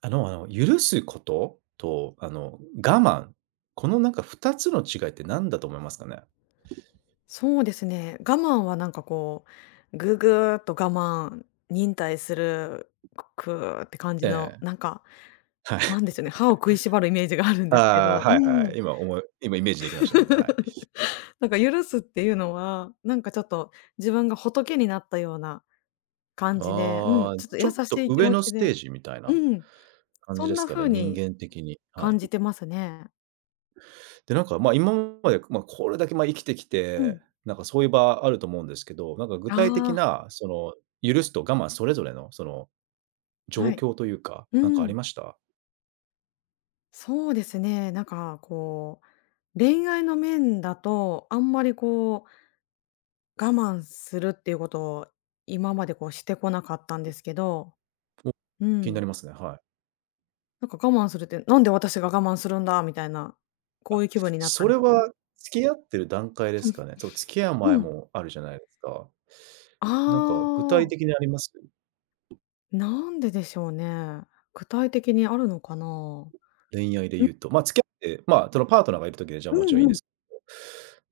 許すことと、我慢、このなんか2つの違いって何だと思いますかね？そうですね。我慢はなんかこう、ぐぐーっと我慢、忍耐する、くーって感えじの、え、なんか、はなんい。でしょうね、歯を食いしばるイメージがあるんですけああ、ど、うはいはん。い。今思い今イメージできました、なんか、はい。なんか許すっていうのは、なんかちょっと自分が仏になったような感じで、うん、ああ、ちょっとちょ優っしとい気上持のちステで、ージみたいうなん、感そじんですなかね、風人に間的に、は感い。じてますね。で、なんか、まあ、今まで、まあ、これだけ、ま、生きてきうて、ん。なんかそういう場あると思うんですけど、なんか具体的ああ、な、その、許すと我慢それぞれの、その、状はい。況というか、うなんかありん。ました？そうですね、なんかこう、恋愛の面だと、あんまりこう、我慢するっていうことを今までこうしてこなかったんですけど、う気になん。りますね、はい。なんか我慢するって、なんで私が我慢するんだみたいな、こあ、ういう気分になったそりれとか。は付き合ってる段階ですかね？そう、付き合うう前ん。もあるじゃないですか。あなんか具体あ、的にあります？なんででしょうね。具体的にあるのかな。恋愛でうん、言うと。まあ、付き合って、まあ、そのパートナーがいるときでじゃあうもちろんいんいんうでん。すけ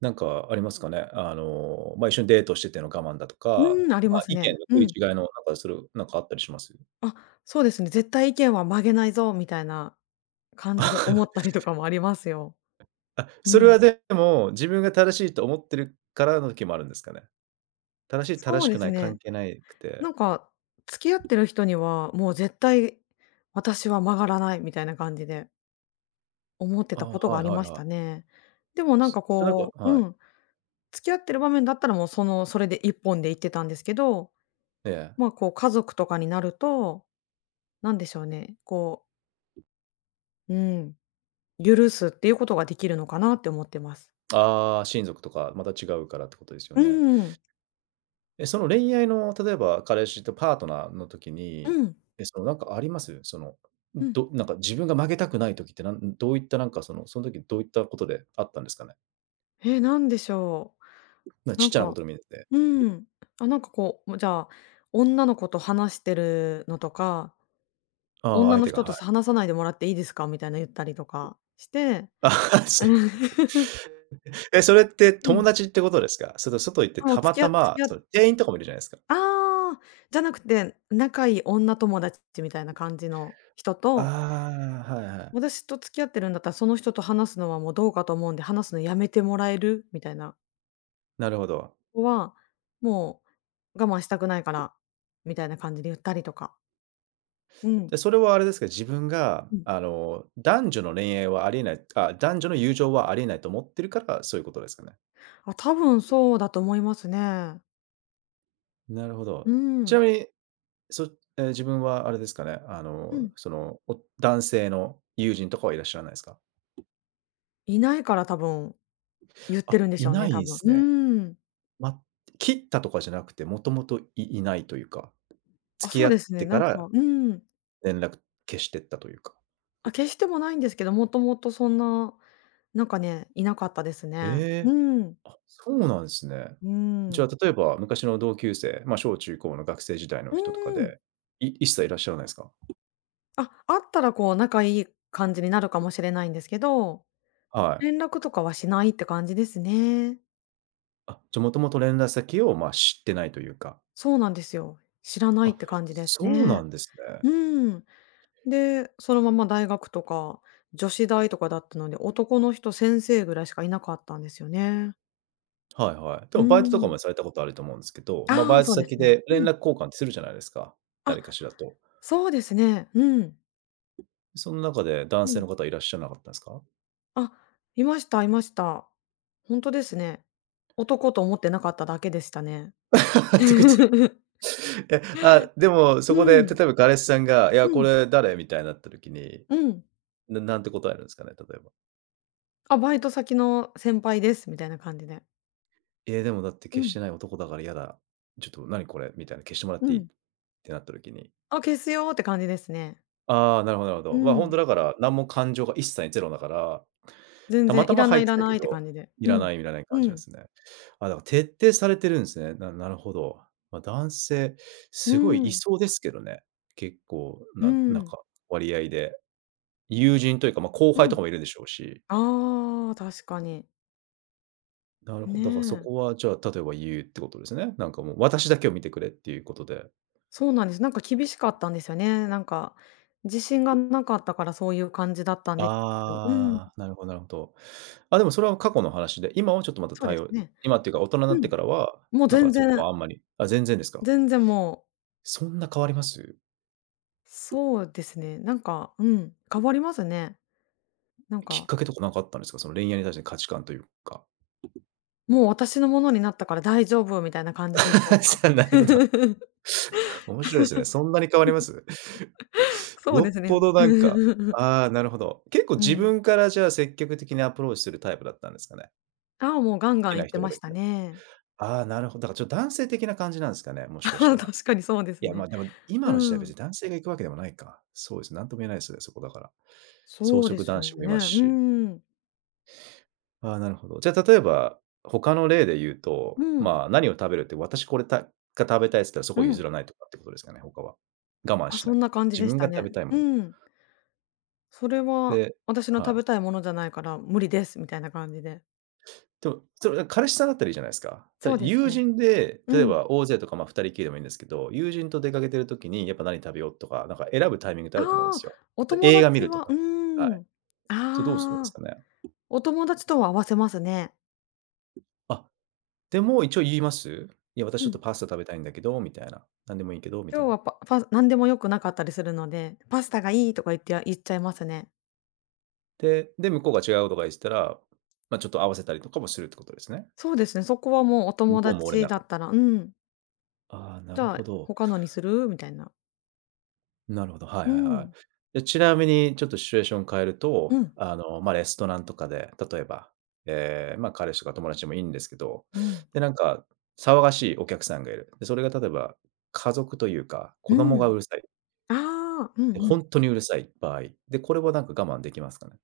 ど、なんかありますかね？まあ、一緒にデートしてての我慢だとか、うん、ありままあ、す意見のね。食ういん。違いのなんかそれなんかあったりします？あ、そうですね。絶対意見は曲げないぞみたいな感じで思ったりとかもありますよ。うそれん。はでも、自分が正しいと思ってるからの時もあるんですかね？正しいそ正しうでくなすい関ね。係ないくて。なんか、付き合ってる人には、もう絶対私は曲がらないみたいな感じで思ってあたことあ、はがいありはいましはい。たね。でもなんそかそれなんこかう、うはい、ん、付き合ってる場面だったらもうその、それで一本で行ってたんですけど、ええ。まあこう家族とかになると、なんでしょうね、こう、うん、許すっていうことができるのかなって思ってます。ああ、親族とかまた違うからってことですようね。んうん。え、その恋愛の例えば彼氏とパートナーの時うに、ん。え、そのなんかあります？その、なんか自分が負けたくない時って、どういったなんかその、その時どういったことであったんですかね？えー、なんでしょなう。ちなっんちゃなこかとでもいいですね。うん。あ、なんかこう、もうじゃあ、女の子と話してるのとか、ああ、女相の手が、人とはい。話さないでもらっていいですかみたいな言ったりとかして、ああ、そうういうこん。と。え、それってう友ん。達ってことですか？それと外行ってあ、もうたま付き合た付ま、き合その店員とかもいるじゃないですか。ああー、じゃなくて、仲いい女友達みたいな感じの人と、ああ、はいはい。私と付き合ってるんだったら、その人と話すのはもうどうかと思うんで、話すのやめてもらえるみたいななるほど。子は、もう我慢したくないから、みたいな感じで言ったりとか。うん。で、それはあれですけど、自分が、うん。男女の恋愛はありえない、あ、男女の友情はありえないと思ってるから、そういうことですかね。あ、多分そうだと思いますね。なるほど。うちなん。みに、そえー自分はあれですかね、うん。その、男性の友人とかはいらっしゃらないですか？いないから多分言ってあ、るんでしいょうなね、いん多で分。すうね。ん。ま、切ったとかじゃなくて、もともといないというか、あ、付きそう合でっすね、てかなんらか、うん。連絡消してったというか。あ、決してもないんですけど、もともとそんな、なんかね、いなかったですね。うええ。ん。あ、そうなんですね。うじゃあ、ん。例えば昔の同級生、まあ、小中高の学生時代の人とかうん。で、一切いらっしゃらないですか？あ、あったらこう仲いい感じになるかもしれないんですけど、は連い。絡とかはしないって感じですね。あ、じゃあ、もともと連絡先を、ま、知ってないというか。そうなんですよ。知らないっあ、て感じですそうなね。んですね。うん。で、そのまま大学とか、女子大とかだったので、男の人、先生ぐらいしかいなかったんですよね。はいはい。でうもバイトーとかん。もされたことあると思うんですけど、まあ、あバあ、イトそうで先すね。で連うん。絡交換ってするじゃないですか、あ、誰かしらと。そうですね。うん。その中で男う性ん。の方いらっしゃらなかったんですか？あ、いましたいました。ほんとですね。男と思ってなかっただけでしたね。ってこと。え、あ、でもそうこでん。例えば彼氏さんが「いや、うこん。れ誰？」みたいになった時に、うん。なんて答えるんですかね？例えば。あ、バイト先の先輩ですみたいな感じで。でもだってう消しん。てない男だから嫌だ。ちょっと何これみたいな、消してもらっうていい？っん。てなった時に、あ、消すよって感じですね。ああ、なるほどなるほうど。ま、あ、本ん。当だから、何も感情が一切ゼロだから、全たま然たいまらな入っいいてらたなけいってど、感じで。いうらん。ないいらないう感じなんでん。すね。あ、だから徹底されてるんですね。なるほど。まあ、男性、うすごいん、そうですけどね。結構うななんん。か割合で。友人というか、まあ、後う輩とん。かもいるでしょうし。ああ、確かに。なるほねど。だからそえ。こはじゃあ、例えば言うってことですね。なんかもう私だけを見てくれっていうことで。そうなんです。なんか厳しかったんですよね。なんか、自信がなかったからそういう感じだったんですけど、うん、ああ、なるほどなるほど。あ、でもそれは過去の話で、今はちょっとまたそうで対す応ね。今っていうか、大人になうってん、からは、もうなんか全そこ然、はあんまり、全然ですか？全然もう、そんな変わります？そうですね、なんか、うん、変わりますね。なんきっか、かけとかなんかあったんですか？その恋愛に対しての価値観というか。もう私のものになったから大丈夫みたいな感じでしょう か。さあ、なるほど。面白いですね。そんなに変わります？そうでよっすぽね。どなんか、 ああ、なるほど。結構う自ん。分からじゃあ積極的にアプローチするタイプだったんですかね？ああ、もう好ガンガきンな行って人がまでしきたたら。ね。ああ、なるほど。だからちょっと男性的な感じなんですかね、もしかした ら。確かにそうでいすや、ね。ま、でも、今の時代う別ん、に男性が行くわけでもないか。そうですね、なんとも言えないですね、そこだから。草そうで食す男よ子もいね。ますうし。ん。ああ、なるほど。じゃあ、例えば、他の例で言うと、うん。まあ、何を食べるって、私これたが食べたいっつったらそこうを譲ん。らないとかってことですかね、他は。我慢あ、しそなんく。な感じ自でし分たが食ね。べたいもうの。ん。それはで、私のは食い。べたいものじゃないから無理ですみたいな感じで。でも、それ彼氏さんだったらいいじゃないですか。たそだうです友ね。人で、う例えん。ば大勢とか、まあ、2人きりでもいいんですけど、友人と出かけてる時に、やっぱ何食べようとか、なんか選ぶタイミングってああると思うんであ、すよ。おで、友映画見達るとはか。うはーい。ん。それどうするんですああ、かね？お友達とは合わせますね。あ、でも一応言います。いや、私うちょっん。とパスタ食べたいんだけど、みたいな。なんでもいいけど、みた今い日な。はパパ何でも良くなかったりするので、パスタがいいとか言って言っちゃいますね。で、向こうが違うとか言ってたら、まあ、ちょっと合わせたりとかもするってことですね。そうですね、そこはもうお向友こうも折れな達だかっった。たら、うん、ああ、なじるゃあほど。他のにするみたいな。なるほど、はいうはいはん。い。で、ちなみにちょっとシチュエーション変えると、うん。まあ、レストランとかで、例えば、ええ、まあ、彼氏とか友達でもいいんですけど、うん。で、なんか騒がしいお客さんがいる。で、それが例えば家族というか、子う供がうん。るさい。ああ、うんで、うん。当にうるさい場合、で、これはなんか我慢できますかね？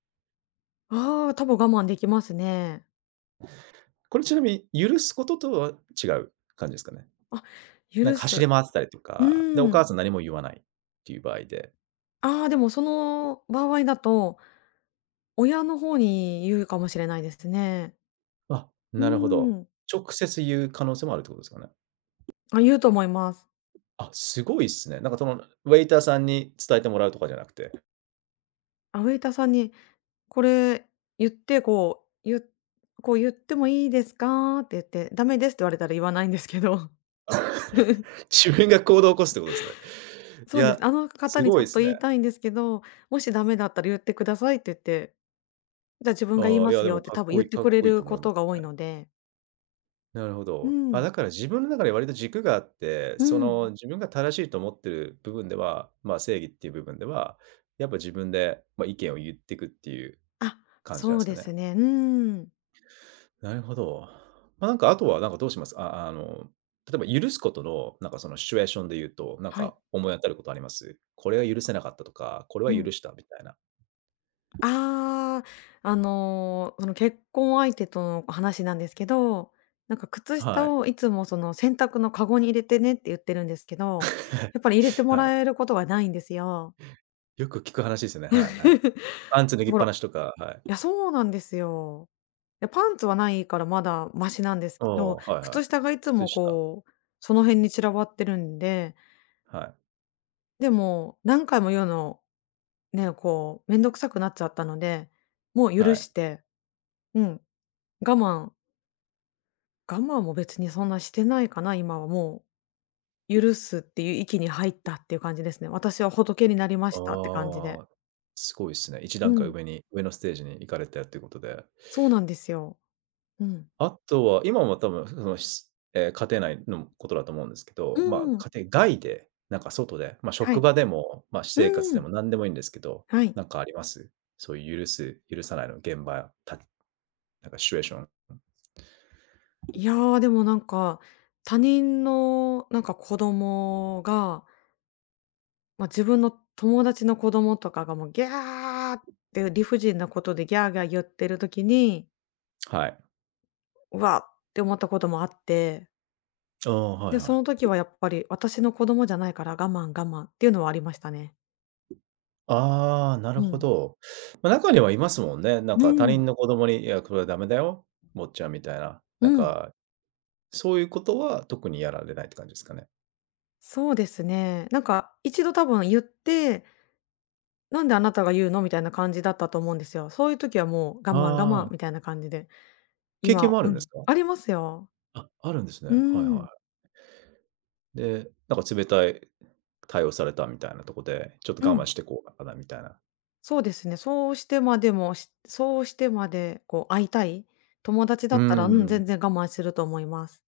ああ、多分我慢できますね。これちなみに許すこととは違う感じですかね？あ、なん許か走す。り回ってたりとか、で、おうん。母さん何も言わないっていう場合で、ああ、でもその場合だと、親の方に言うかもしれないですね。あ、うなるほど。ん。直接言う可能性もあるってことですかね？あ、言うと思います。あ、すごいっすね。なんかその、ウェイターさんに伝えてもらうとかじゃなくて、あ、ウェイターさんにこれ言って、こう、こう言ってもいいですかって言って、ダメですって言われたら言わないんですけど。自分が行動を起こすってことですね。いそうでや、す。あの方すにごちいょでっすと言ね。いたいんですけど、もしダメだったら言ってくださいって言ってじゃあ自分が言いああ、いまや、すでよっもてかっ多分言こっいいてかくっれこいいると思こいまとすが多いね。ので、なるほうど。あ、ん。だから自分の中で割と軸があって、うそん。の自分が正しいと思ってる部分では、まあ、正義っていう部分では、やっぱ自分で、まあ、意見を言っていくっていうあ、感じなんそでうすかですね。ね。うん。なるほど。まあ、なんかあとはなんかどうします？例えば許すことの、なんかそのシチュエーションで言うと、なんはい。か思い当たることあります？これは許せなかったとか、これうは許ん。したみたいな。ああ、あの、その結婚相手との話なんですけど、なんか靴は下い。をいつもその洗濯のカゴに入れてねって言ってるんですけど、やっぱり入れて もはい。らえることがないんですよ。よく聞く話ですよね。はいはい。パンツ脱ぎだっからぱいなしとか、はい。や、そうなんですよ。や、パンツはないからまだマシなんですけおど、お、はいはい。靴下がいつ靴も下、こう、その辺に散らばってるんで、はい。でも、何回も言うの、ね、こう、めんどくさくなっちゃったので、もう許はい。して、うん、我慢我慢も別にそんなしてないかな、今はもう、許すっていう域に入ったっていう感じですね。私は仏になりましたって感じで。ああ、すごいですね。一段う階ん、上のステージに行かれたっていうことで。そうなんですよ。うん。あとは、今は多分その、しえー家庭内のことだと思うんですけうど、んまうんあ、家庭外で、なんか外で、まあ、は職い。場でも、まあ、私う生活でん。も何でもいいんですけど、はい。なんかあります？そういう許す、許さないの現場、なんかシチュエーション。いやー、でもなんか、他人のなんか子供が、まあ、自分の友達の子供とかがもうギャーって理不尽なことでギャーギャー言ってる時に、はい。うわっって思ったこともあって、ああ、はいで、はそのい。時はやっぱり私の子供じゃないから我慢我慢っていうのはありましたね。ああ、なるうほん。ど。まあ、中にはいますもんね。なんうか他ん。人の子供に「いや、これはダメだよ、坊ちゃん」みたいな。なうんん。かそういうことは特にやられないって感じですかね。そうですね。なんか一度多分言って、「なんであなたが言うの？」みたいな感じだったと思うんですよ。そういう時はもう我あ慢我慢あ。みたいな感じで。経験今もあうるんですん、か？ありますよ。あ、あるんですね。うはいん、はい。で、なんか冷たい対応されたみたいなとこで、ちょっうと我慢ん、してこうかなみたいな。そうですね。そうしてまでも、そうしてまでこう会いたい友達だうーったら、うん、ん、全然我慢すると思います。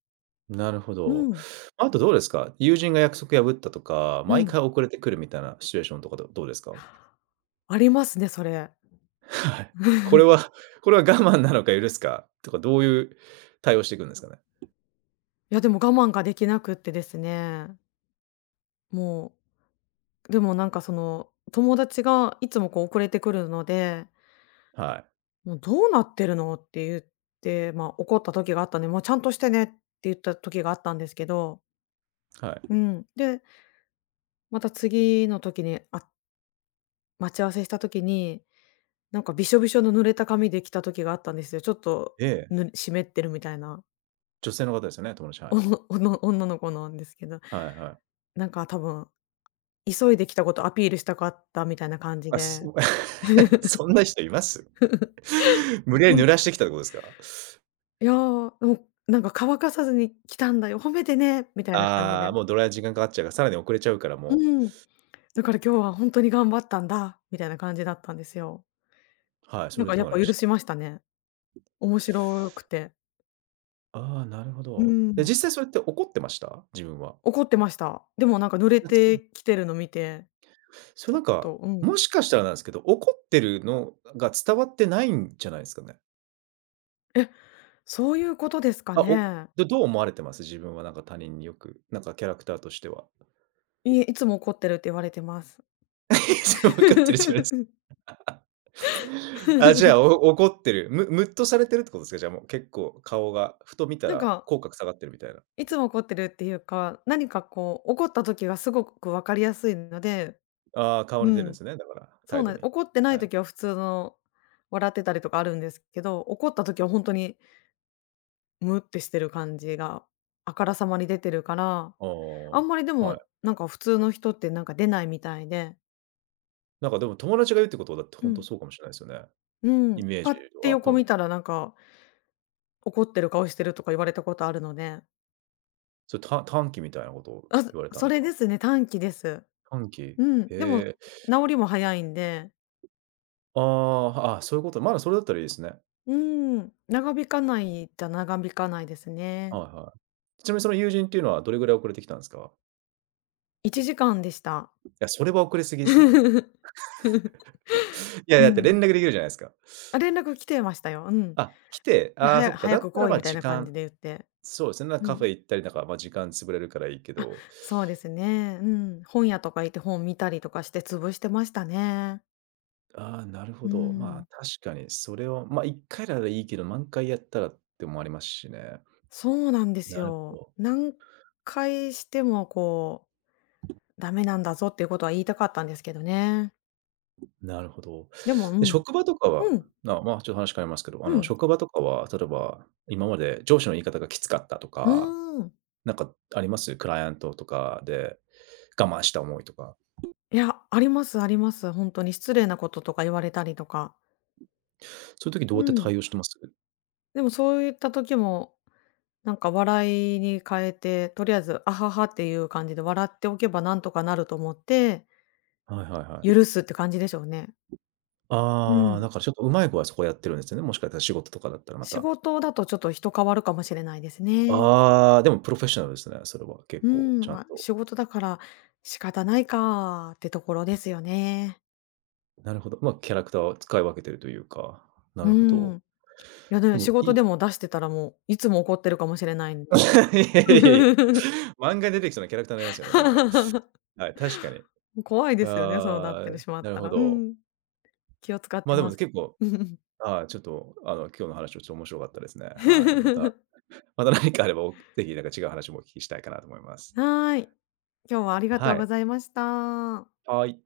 なるほうど。ん、あとどうですか？友人が約束破ったとか、う毎ん、回遅れてくるみたいなシチュエーションとかどうですか？ありますね、それ。これ はこれは我慢なのか許すかとか、どういう対応していくんですかね？いや、でも我慢ができなくってですね、もう、でもなんかその、友達がいつもこう遅れてくるので、は「もうどうなってるの？」って言って、ま、怒った時があったんで、「もうちゃんとしてね」って言った時があったんですけど、い、はい。うん、でまた次の時に、あ待ち合わせした時に、なんかびしょびしょの濡れた髪で来た時があったんですよ。ちょっと、ええ、湿ってるみたいな、女性の方ですよね、友達、はい。おのおの女の子なんですけど、はいはい。なんか多分、急いで来たことアピールしたかったみたいな感じあ、 で、そんな人います？無理やりほん濡らしてきたってことですか？いや、もうなんか乾かさずに来たんだよ、褒めてねみたいな感じああで。ー、もうドライヤー時間かかっちゃうから、さらに遅れちゃうからうもん。だから今日はほんとに頑張ったんだ、みたいな感じだったんですよ。う。はい、そなれんでかどやうっなりぱまし許た？しましたね。面白くて。ああー、なるほうど。で、ん。実際それって怒ってました？自分は。怒ってました。でもなんか濡れなつてきてるの見て、それちょっなんか、とうん。もしかしたらなんですけど、怒ってるのが伝わってないんじゃないですかね？え、そういうことですかあ、ね。どう思われてます？自分はなんか他人によく、なんかキャラクターとしては。いえ、いつも怒ってるって言われてます。分かってるじゃない。 あ、じゃあ、怒ってる。ムッとされてるってことですか？じゃあ、もう結構顔が、ふと見たなんらか、口角下がってるみたいな。いつも怒ってるっていうか、何かこう怒った時がすごく分かりやすいので、ああ、顔うに出るんでん、すね、だから、そう態な度んですに。怒ってないはい。時は普通の笑ってたりとかあるんですけど、怒った時は本当にムってしてる感じがあからさまに出てるから、ああ、あんまりではも、い。なんか普通の人ってなんか出ないみたいで。なんかでも友達が言うってことは、だってうほんとん。そうかもしれないですよね。うん、イメージパッては、多横分、見たらなんか、怒ってる顔してるとか言われたことあるので、それ短気みたいなことをあ、そ言われたんそですれか？ですね、短期です。短気？へうん、でもえ。治りも早いんで、ああ、あ、そういうこと。まだそれだったらいいですね。うーん、長引かないですね。はいはい。ちなみにその友人っていうのはどれぐらい遅れてきたんですか？1時間でした。いや、それは遅れすぎですね。いや、うだって連ん。絡できるじゃないですか。あ、連絡来てましたよ。うん。あ、来て、で、ああ、そっか、だ「早っくたら、来い」ま、みたい時な感じ間。で言って。そうですね、なんかうカフん。ェ行ったりなんか、ま、時間潰れるからいいけど、そうですね、うん。本屋とか行って本見たりとかして潰してましたね。ああ、なるほうど。まあ、ん。確かにそれを、ま、1回ならいいけど、何回やったらってもありますしね。そうなんですなるほよ。ど。何回してもこう、ダメなんだぞっていうことは言いたかったんですけどね。なるほど。でも、うで、ん。職場とかは、うん。ちょっと話変わりますけど、あうの、ん。職場とかは、例えば、今まで上司の言い方がきつかったとうか、ーん。なんかあります？クライアントとかで我慢した思いとか。いや、ありますあります。本当に失礼なこととか言われたりとか。そういう時どうやうってん。対応してます？でもそういった時も、なんか笑いに変えて、とりあえず、あははっていう感じで笑っておけばなんとかなると思って、はいはいはい。許すって感じでしょうね。うああ、ん。だからちょっとうまい子はそこやってるんですよね。もしかしたら仕事とかだったらま仕た。事だとちょっと人変わるかもしれないですね。ああ、でもプロフェッショナルですね、それは結う構ーちん、ゃんまあ、と。仕事だから仕方ないかってところですよね。なるほど。ま、キャラクターを使い分けてるというか、なうーるほど。ん。いやでね、も仕い事い。 で も出してたらもう、いつも怒ってるかもしれないんで。いやいやいや、漫画に出てきそうなキャラクターになりますよね、なんか。はい、確かに。怖いですよね、そうなっあてあ、しまっなるたほら。うど。ん。気を使っま、てでもます。結構、ちょっとあの、今日の話はちょっと面白かったですね。はい。また 何かあれば、ぜひなんか違う話もお聞きしたいかなと思います。はい。今日はありがとはうごい。ざいました。はい。